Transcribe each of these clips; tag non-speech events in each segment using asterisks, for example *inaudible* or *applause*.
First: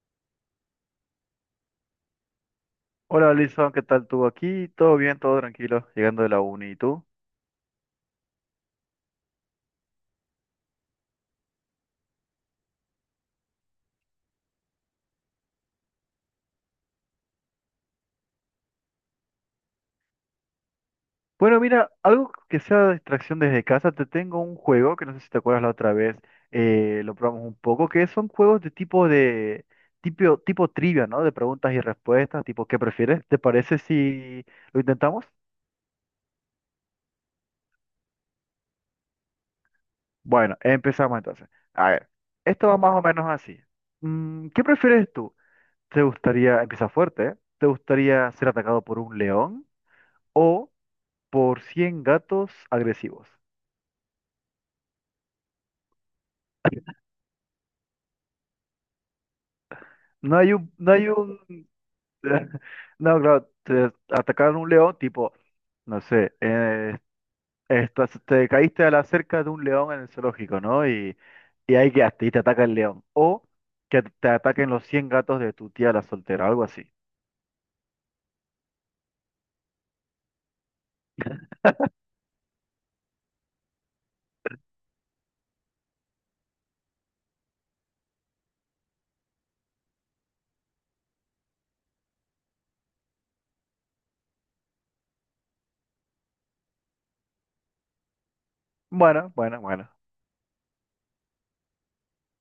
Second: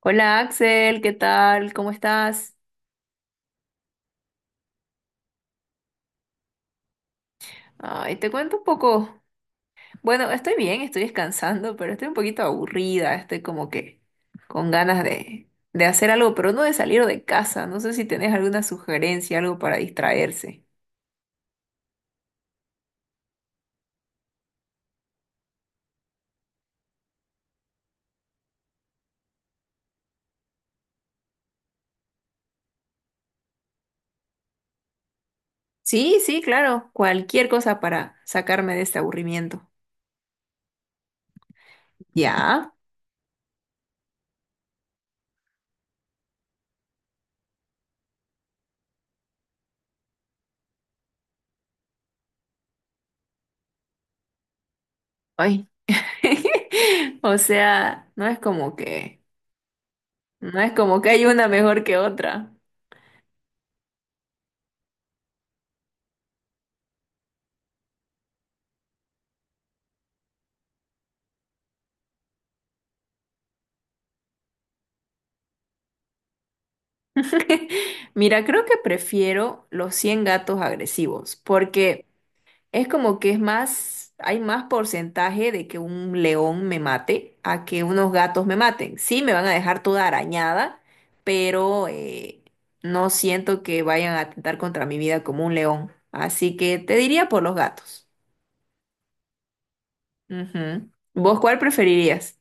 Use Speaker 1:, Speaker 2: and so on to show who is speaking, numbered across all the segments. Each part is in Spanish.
Speaker 1: Hola Axel, ¿qué tal? ¿Cómo estás?
Speaker 2: Hola, Alison, ¿qué tal tú aquí? ¿Todo bien, todo tranquilo, llegando de la uni, y tú?
Speaker 1: Ay, te cuento un poco. Bueno, estoy bien, estoy descansando, pero estoy un poquito aburrida, estoy como que con ganas de hacer algo, pero no de salir de casa. No sé si tenés alguna sugerencia, algo para distraerse.
Speaker 2: Bueno, mira, algo que sea distracción desde casa, te tengo un juego que no sé si te acuerdas la otra vez, lo probamos un poco, que son juegos de tipo trivia, ¿no? De preguntas y respuestas, tipo, ¿qué prefieres? ¿Te parece si lo intentamos?
Speaker 1: Sí, sí, claro, cualquier cosa para sacarme de este aburrimiento.
Speaker 2: Bueno, empezamos entonces. A ver, esto
Speaker 1: ¿Ya?
Speaker 2: va más o menos así. ¿Qué prefieres tú? ¿Te gustaría? Empieza fuerte, ¿eh? ¿Te gustaría ser atacado por un león o por 100 gatos agresivos?
Speaker 1: Ay. *laughs* O sea, no es como que,
Speaker 2: No hay
Speaker 1: no es
Speaker 2: un, no
Speaker 1: como que
Speaker 2: hay
Speaker 1: hay
Speaker 2: un,
Speaker 1: una mejor que otra.
Speaker 2: *laughs* no, claro, te atacaron un león, tipo, no sé, te caíste a la cerca de un león en el zoológico, ¿no? Y ahí quedaste, y te ataca el león. O que te ataquen los 100 gatos de tu tía la soltera, algo así.
Speaker 1: *laughs* Mira, creo que prefiero los 100 gatos agresivos, porque es como que es más, hay más porcentaje de que un león me mate a que unos gatos me maten. Sí, me van a dejar toda arañada, pero no siento que vayan a atentar contra mi vida como un león. Así que te diría por los gatos.
Speaker 2: Bueno, bueno, bueno.
Speaker 1: Ujú. ¿Vos cuál preferirías?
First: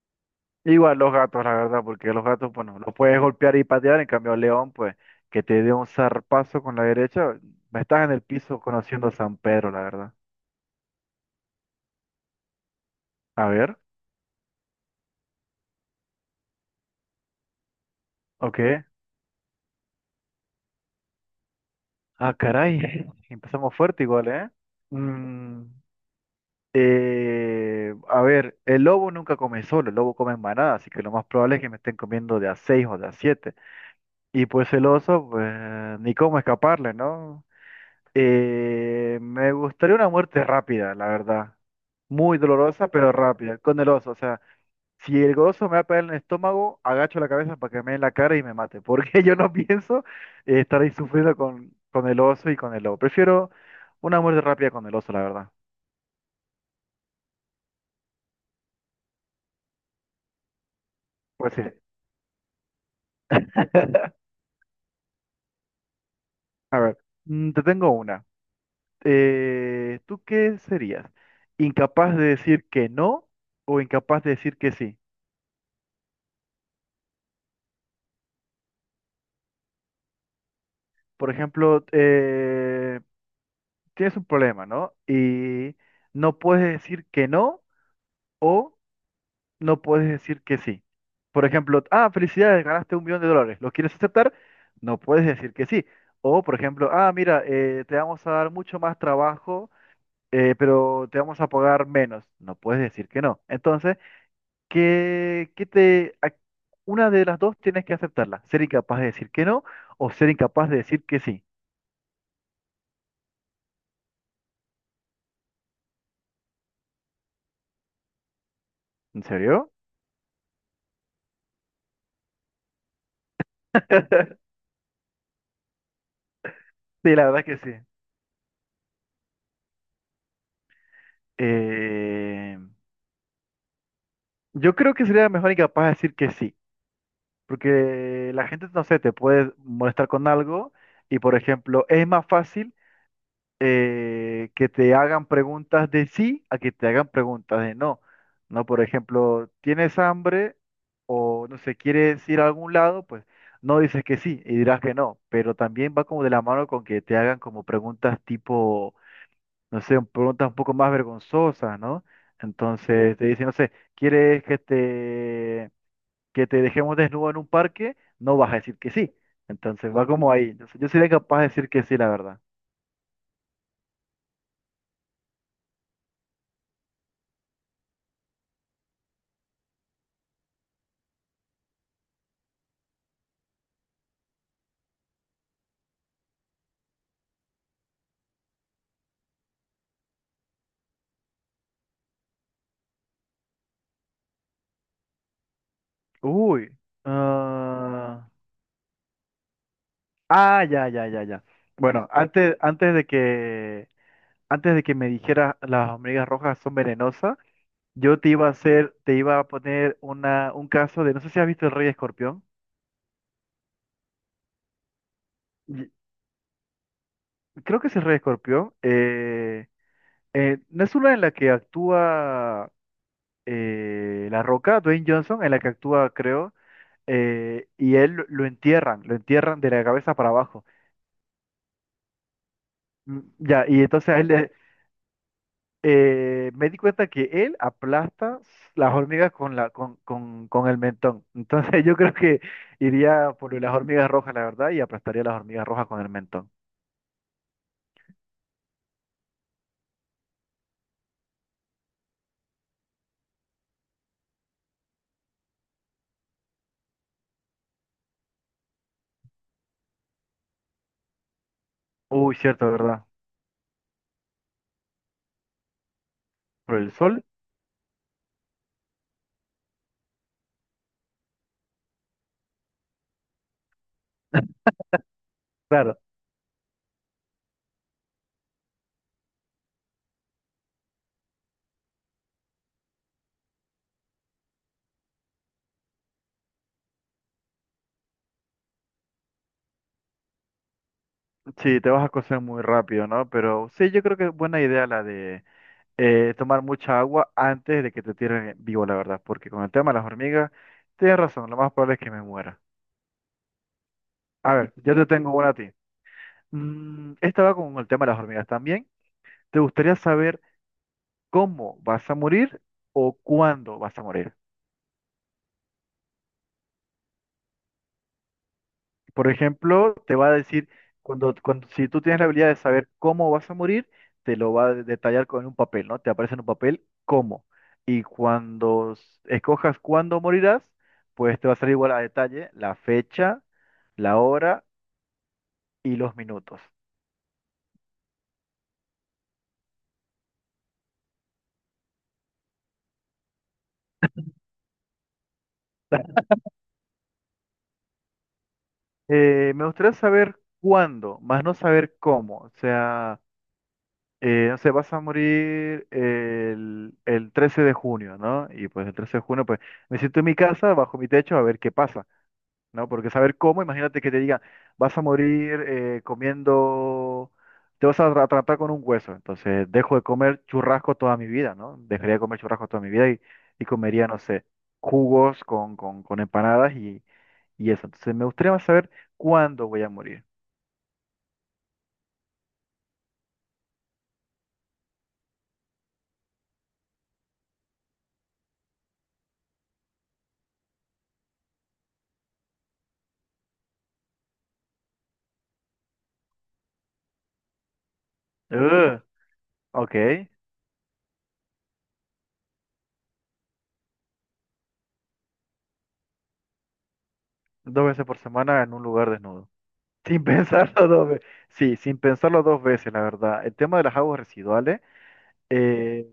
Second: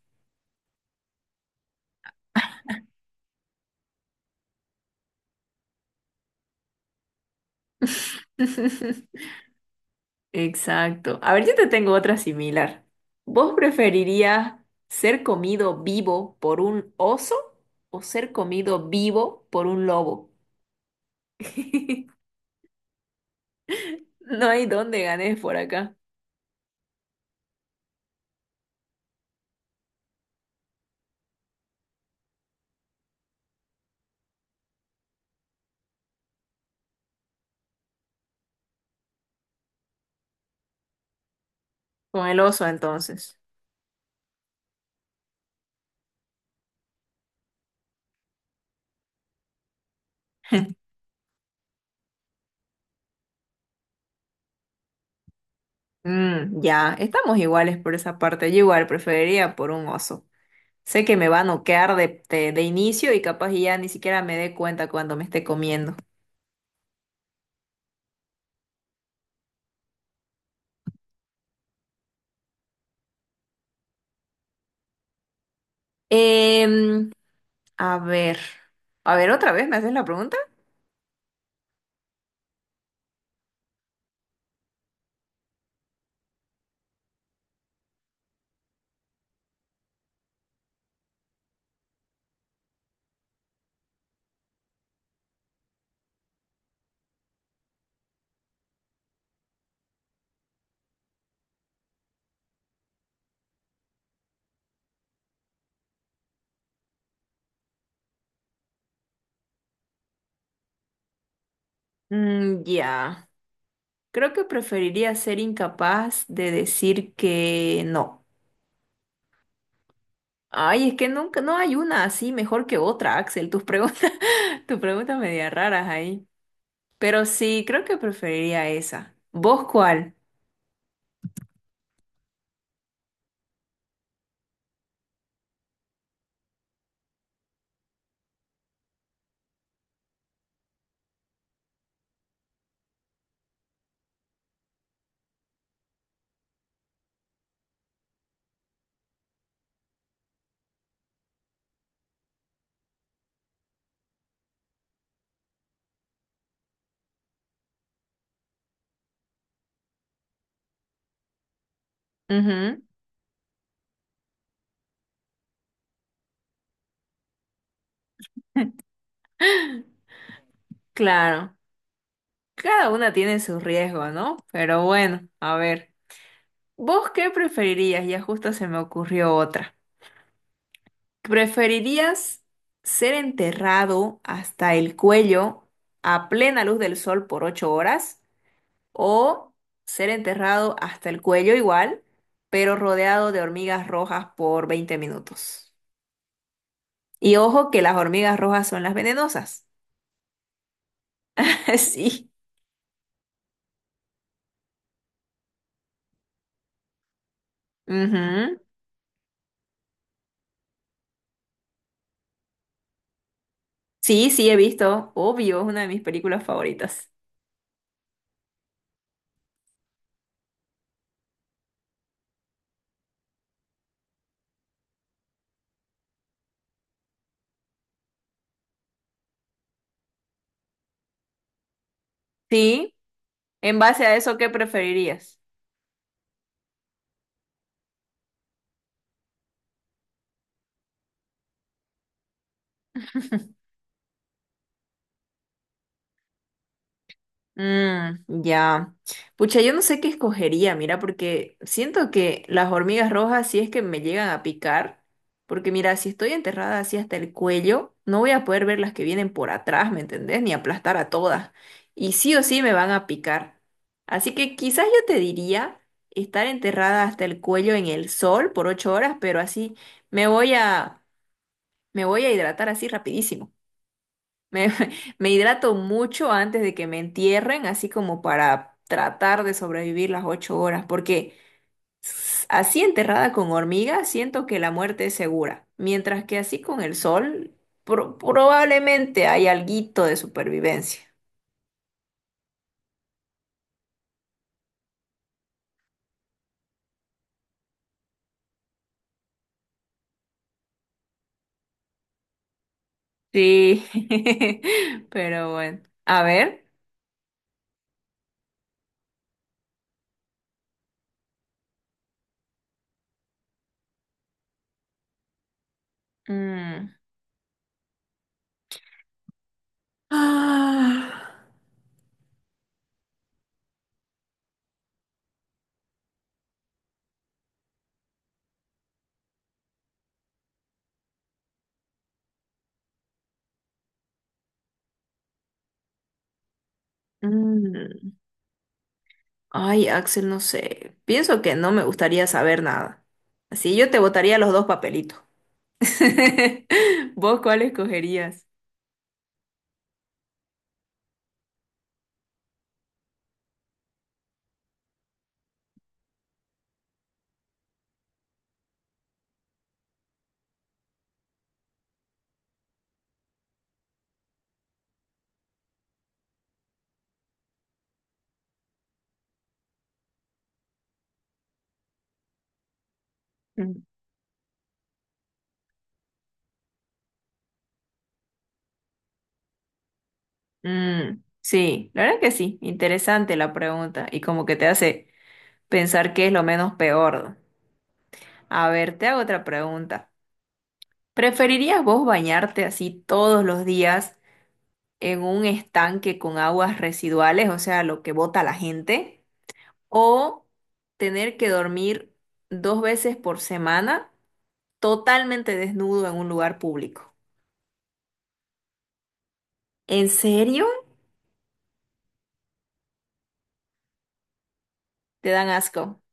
Speaker 2: Igual los gatos, la verdad, porque los gatos, bueno, los puedes golpear y patear, en cambio el león, pues, que te dé un zarpazo con la derecha, estás en el piso conociendo a
Speaker 1: *laughs*
Speaker 2: San Pedro, la verdad.
Speaker 1: Exacto. A ver, yo te tengo otra similar.
Speaker 2: A
Speaker 1: ¿Vos
Speaker 2: ver,
Speaker 1: preferirías ser comido vivo por un oso o ser
Speaker 2: ok.
Speaker 1: comido vivo por un lobo? *laughs*
Speaker 2: Ah, caray. *laughs* Empezamos fuerte igual,
Speaker 1: No
Speaker 2: ¿eh?
Speaker 1: hay dónde ganes por
Speaker 2: Mm,
Speaker 1: acá.
Speaker 2: a ver, el lobo nunca come solo, el lobo come en manada, así que lo más probable es que me estén comiendo de a seis o de a siete. Y pues el oso, pues ni cómo escaparle, ¿no? Me gustaría una muerte rápida, la verdad.
Speaker 1: Con
Speaker 2: Muy
Speaker 1: el oso,
Speaker 2: dolorosa, pero
Speaker 1: entonces.
Speaker 2: rápida, con el oso, o sea. Si el gozo me va a pegar en el estómago, agacho la cabeza para que me dé en la cara y me mate, porque *laughs* yo no pienso estar
Speaker 1: *laughs*
Speaker 2: ahí sufriendo con, el oso y con el lobo. Prefiero una muerte rápida con el oso, la verdad.
Speaker 1: Mm, ya, estamos iguales por esa parte. Yo igual preferiría por un oso. Sé que me va a
Speaker 2: Pues sí.
Speaker 1: noquear de inicio y capaz y ya ni siquiera
Speaker 2: *laughs*
Speaker 1: me dé cuenta cuando me esté comiendo.
Speaker 2: A ver, te tengo una. ¿Tú qué serías? ¿Incapaz de decir que no o incapaz de decir que sí?
Speaker 1: Em, a ver, otra vez, ¿me haces la pregunta?
Speaker 2: Por ejemplo, tienes un problema, ¿no? Y no puedes decir que no. No puedes decir que sí. Por ejemplo, ah, felicidades, ganaste 1 millón de dólares, ¿lo quieres aceptar? No puedes decir que sí. O, por ejemplo, ah, mira, te vamos a dar mucho más trabajo, pero te vamos a pagar menos. No puedes decir que no. Entonces, ¿qué, qué te, a- una de las dos tienes que aceptarla: ser incapaz de decir que no o ser incapaz de decir que sí.
Speaker 1: Mm, ya, creo que preferiría ser incapaz de decir que no.
Speaker 2: ¿En serio?
Speaker 1: Ay, es que nunca, no hay una así mejor que otra, Axel. Tus preguntas,
Speaker 2: *laughs*
Speaker 1: *laughs* tus preguntas media raras ahí.
Speaker 2: Sí,
Speaker 1: Pero
Speaker 2: la verdad que
Speaker 1: sí,
Speaker 2: sí.
Speaker 1: creo que preferiría esa. ¿Vos cuál?
Speaker 2: Eh, yo creo que sería mejor incapaz de decir que sí. Porque la gente, no sé, te puede molestar con algo y, por ejemplo, es más fácil que te hagan preguntas de sí a que te hagan preguntas de no. No, por ejemplo, ¿tienes hambre o, no sé, quieres ir a algún lado? Pues no dices que sí y dirás que no, pero también va como de la mano con que te hagan como preguntas tipo, no sé, preguntas un poco más vergonzosas, ¿no?
Speaker 1: Ujú,
Speaker 2: Entonces te dicen, no sé, ¿quieres que te dejemos desnudo en un parque? No vas a decir que sí. Entonces va como ahí. Entonces, yo sería capaz de
Speaker 1: claro.
Speaker 2: decir que sí, la verdad.
Speaker 1: Cada una tiene su riesgo, ¿no? Pero bueno, a ver. ¿Vos qué preferirías? Ya justo se me ocurrió otra. ¿Preferirías ser enterrado hasta el cuello a plena luz del sol por 8 horas o ser enterrado hasta el cuello igual, pero rodeado de hormigas rojas por 20 minutos?
Speaker 2: Uy.
Speaker 1: Y ojo que las
Speaker 2: ah,
Speaker 1: hormigas rojas son las venenosas.
Speaker 2: ah, ya, ya, ya, ya.
Speaker 1: *laughs*
Speaker 2: Bueno,
Speaker 1: Sí.
Speaker 2: antes de que me dijeras las hormigas rojas son venenosas, yo
Speaker 1: Ujú.
Speaker 2: te iba a poner un caso de, no sé si has visto El Rey Escorpión.
Speaker 1: Sí, sí, he visto. Obvio, es una de
Speaker 2: Y-
Speaker 1: mis películas favoritas.
Speaker 2: Creo que es El Rey Escorpión. No es una en la que actúa La Roca, Dwayne Johnson, en la que actúa, creo. Y él lo entierran, lo entierran de la cabeza para abajo.
Speaker 1: Sí.
Speaker 2: Ya,
Speaker 1: En
Speaker 2: y
Speaker 1: base
Speaker 2: entonces
Speaker 1: a
Speaker 2: a él
Speaker 1: eso, ¿qué preferirías?
Speaker 2: me di cuenta que él aplasta las hormigas con el mentón. Entonces *laughs* yo creo que iría por las hormigas rojas, la verdad, y aplastaría las hormigas rojas con el mentón.
Speaker 1: Mm, ya. Pucha, yo no sé qué escogería, mira, porque siento que las hormigas rojas, si es que me llegan a picar, porque mira, si estoy enterrada así hasta el cuello, no voy a poder ver las que vienen por atrás, ¿me entendés? Ni aplastar a todas. Y sí
Speaker 2: Uy,
Speaker 1: o sí
Speaker 2: cierto,
Speaker 1: me van a
Speaker 2: ¿verdad?
Speaker 1: picar. Así que quizás yo te diría estar
Speaker 2: Por el
Speaker 1: enterrada
Speaker 2: sol,
Speaker 1: hasta el cuello en el sol por 8 horas, pero así me voy a, me voy a hidratar así rapidísimo. Me, *laughs* me hidrato
Speaker 2: claro,
Speaker 1: mucho antes de que me entierren, así como para tratar de sobrevivir las 8 horas, porque así enterrada con hormigas siento que la muerte es segura, mientras que así con el sol probablemente hay alguito de supervivencia.
Speaker 2: sí, te vas a cocer muy rápido, ¿no? Pero sí, yo creo que es buena idea la de tomar mucha agua antes de que te tiren vivo, la verdad, porque con el tema de las hormigas, tienes razón, lo más probable es que me muera.
Speaker 1: Sí,
Speaker 2: A ver, yo te
Speaker 1: *laughs*
Speaker 2: tengo una
Speaker 1: pero
Speaker 2: a ti.
Speaker 1: bueno, a ver.
Speaker 2: Esta va con el tema de las hormigas también. ¿Te gustaría saber cómo vas a morir o cuándo vas a morir?
Speaker 1: Mm.
Speaker 2: Por ejemplo, te va a decir,
Speaker 1: Ah,
Speaker 2: si tú tienes la habilidad de saber cómo vas a morir, te lo va a detallar con un papel, ¿no? Te aparece en un papel cómo. Y cuando escojas cuándo morirás, pues te va a salir igual a detalle la fecha, la hora y los minutos.
Speaker 1: mm. Ay, Axel, no sé. Pienso que no me gustaría saber nada. Así yo te botaría los dos papelitos. *laughs* ¿Vos cuál escogerías?
Speaker 2: Me gustaría saber cuándo, más no saber cómo. O sea... No sé, vas a morir el 13 de junio, ¿no? Y pues el 13 de junio, pues me siento en mi casa, bajo mi techo, a ver qué pasa, ¿no? Porque saber cómo, imagínate que te diga, vas a morir comiendo, te vas a tratar con un hueso, entonces dejo de comer churrasco toda mi vida, ¿no? Dejaría de comer churrasco toda mi vida y
Speaker 1: Mm.
Speaker 2: comería, no sé, jugos con empanadas y eso. Entonces me gustaría más saber cuándo voy a morir.
Speaker 1: Mm, sí, la verdad que sí, interesante la pregunta y como que te hace pensar qué es lo menos peor. A ver, te hago otra pregunta. ¿Preferirías vos bañarte así todos los días en un estanque con aguas residuales, o sea, lo que bota la
Speaker 2: Ugh,
Speaker 1: gente,
Speaker 2: ok,
Speaker 1: o tener que dormir dos veces por semana totalmente desnudo en un lugar público?
Speaker 2: dos veces por semana en un lugar desnudo.
Speaker 1: ¿En
Speaker 2: Sin *laughs*
Speaker 1: serio?
Speaker 2: pensarlo dos veces. Sí, sin pensarlo dos veces, la verdad. El tema de las aguas residuales,
Speaker 1: Te dan asco.
Speaker 2: eh,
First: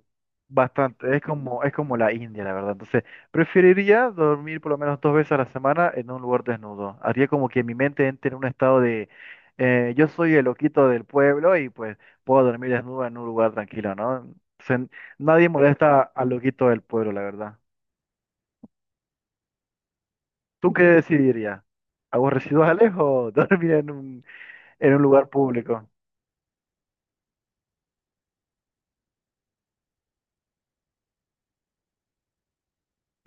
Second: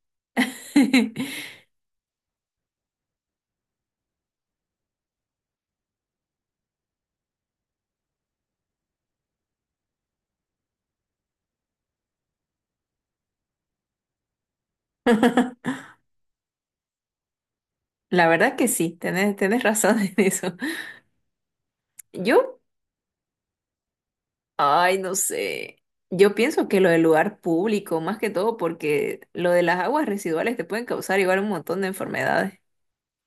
Speaker 2: bastante,
Speaker 1: *laughs*
Speaker 2: es como la India, la verdad. Entonces, preferiría dormir por lo menos dos veces a la semana en un lugar desnudo. Haría como que mi mente entre en un estado de, yo soy el loquito del pueblo y pues puedo dormir desnudo en un lugar tranquilo, ¿no? Se- Nadie
Speaker 1: *laughs*
Speaker 2: molesta al loquito del pueblo, la verdad.
Speaker 1: La verdad que sí, tenés razón *laughs* en eso.
Speaker 2: ¿Tú qué decidirías? ¿Aguas
Speaker 1: Yo,
Speaker 2: residuales o *laughs* dormir en un, en
Speaker 1: ay,
Speaker 2: un
Speaker 1: no
Speaker 2: lugar
Speaker 1: sé.
Speaker 2: público?
Speaker 1: Yo pienso que lo del lugar público, más que todo, porque lo de las aguas residuales te pueden causar igual un montón de enfermedades.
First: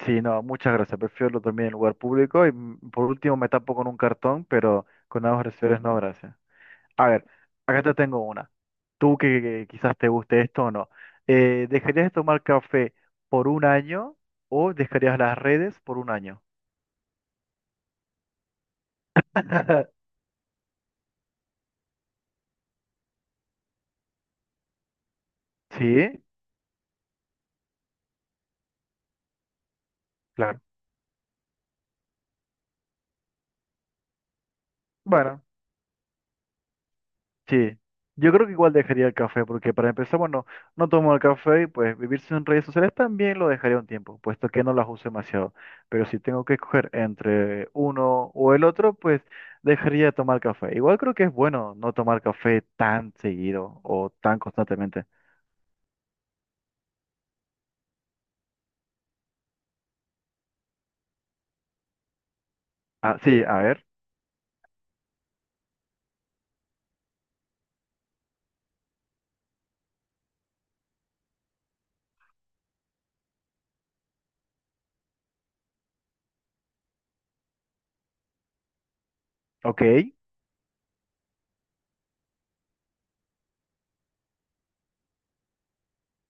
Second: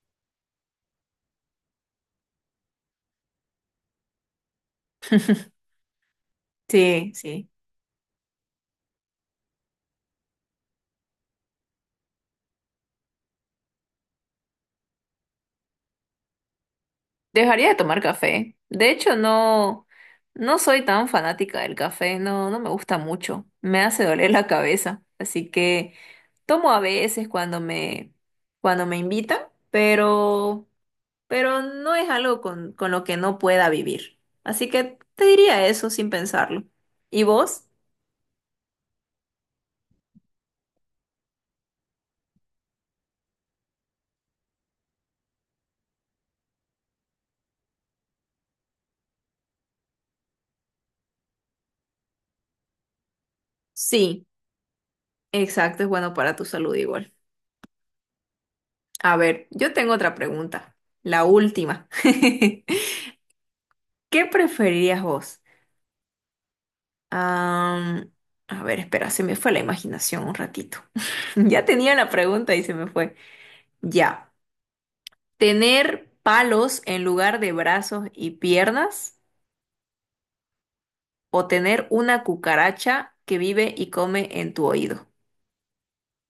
Speaker 2: Sí, no, muchas gracias. Prefiero dormir en lugar público y por último me tapo con un cartón, pero con aguas residuales no, gracias. A
Speaker 1: Sí,
Speaker 2: ver,
Speaker 1: sí.
Speaker 2: acá te tengo una. Tú que quizás te guste esto o no. ¿Dejarías de tomar café por un año o dejarías las redes por un año?
Speaker 1: Dejaría de tomar café. De hecho,
Speaker 2: *laughs*
Speaker 1: no, no soy tan fanática del café, no, no me gusta mucho. Me hace doler la cabeza. Así que
Speaker 2: Sí,
Speaker 1: tomo a veces cuando me invitan,
Speaker 2: claro.
Speaker 1: pero. Pero no es algo con lo que no pueda vivir. Así que te
Speaker 2: Bueno.
Speaker 1: diría eso sin pensarlo. ¿Y vos?
Speaker 2: Sí, yo creo que igual dejaría el café, porque para empezar, bueno, no tomo el café y pues vivir sin redes sociales también lo dejaría un tiempo, puesto que no las uso demasiado. Pero si tengo que escoger entre uno o el otro, pues dejaría de tomar café. Igual creo que es bueno no tomar café tan seguido o
Speaker 1: Sí,
Speaker 2: tan constantemente.
Speaker 1: exacto, es bueno para tu salud igual. A ver, yo tengo otra pregunta, la última. *laughs*
Speaker 2: Ah, sí, a ver,
Speaker 1: ¿Qué preferirías vos? Am, a ver, espera, se me fue la imaginación un ratito. *laughs* Ya tenía la pregunta y se me fue. Ya. ¿Tener palos en lugar de brazos y piernas
Speaker 2: ok.
Speaker 1: o tener una cucaracha que vive y come en tu oído?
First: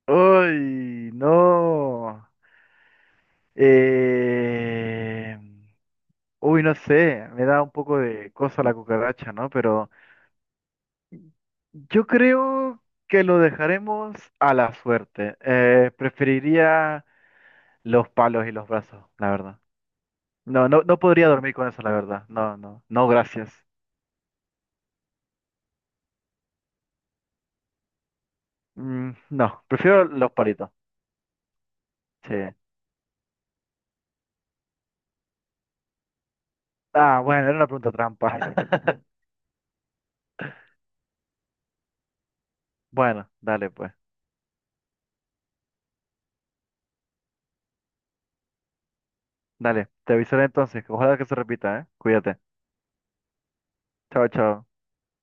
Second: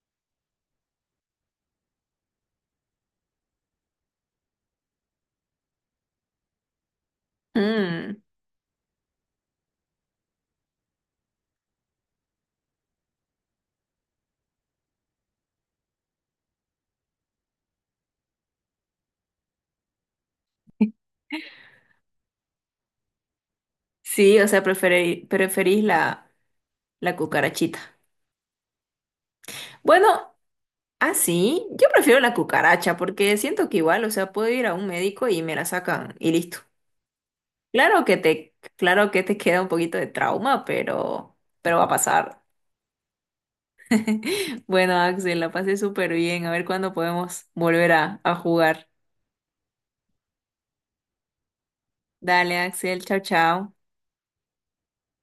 Speaker 2: Uy, no. Eh... Uy, no sé, me da un poco
Speaker 1: Mm.
Speaker 2: de cosa la cucaracha, ¿no? Pero... Yo creo que lo dejaremos a la suerte. Preferiría los palos y los brazos, la verdad. No, no, no podría dormir con eso, la verdad. No, no, no, gracias.
Speaker 1: Sí, o sea, preferís la cucarachita.
Speaker 2: Mm, no, prefiero los
Speaker 1: Bueno,
Speaker 2: palitos.
Speaker 1: así, yo prefiero la
Speaker 2: Sí.
Speaker 1: cucaracha porque siento que igual, o sea, puedo ir a un médico y me la sacan y listo.
Speaker 2: Ah, bueno, era una pregunta
Speaker 1: Claro que
Speaker 2: trampa.
Speaker 1: te,
Speaker 2: *laughs*
Speaker 1: claro que te *laughs* queda un poquito de trauma, pero va a pasar.
Speaker 2: Bueno, dale pues.
Speaker 1: *laughs* Bueno, Axel, la pasé súper bien. A ver cuándo podemos volver a jugar.
Speaker 2: Dale, te avisaré entonces. Ojalá que se repita, ¿eh? Cuídate.
Speaker 1: Dale, Axel, chao, chao.
Speaker 2: Chao, chao.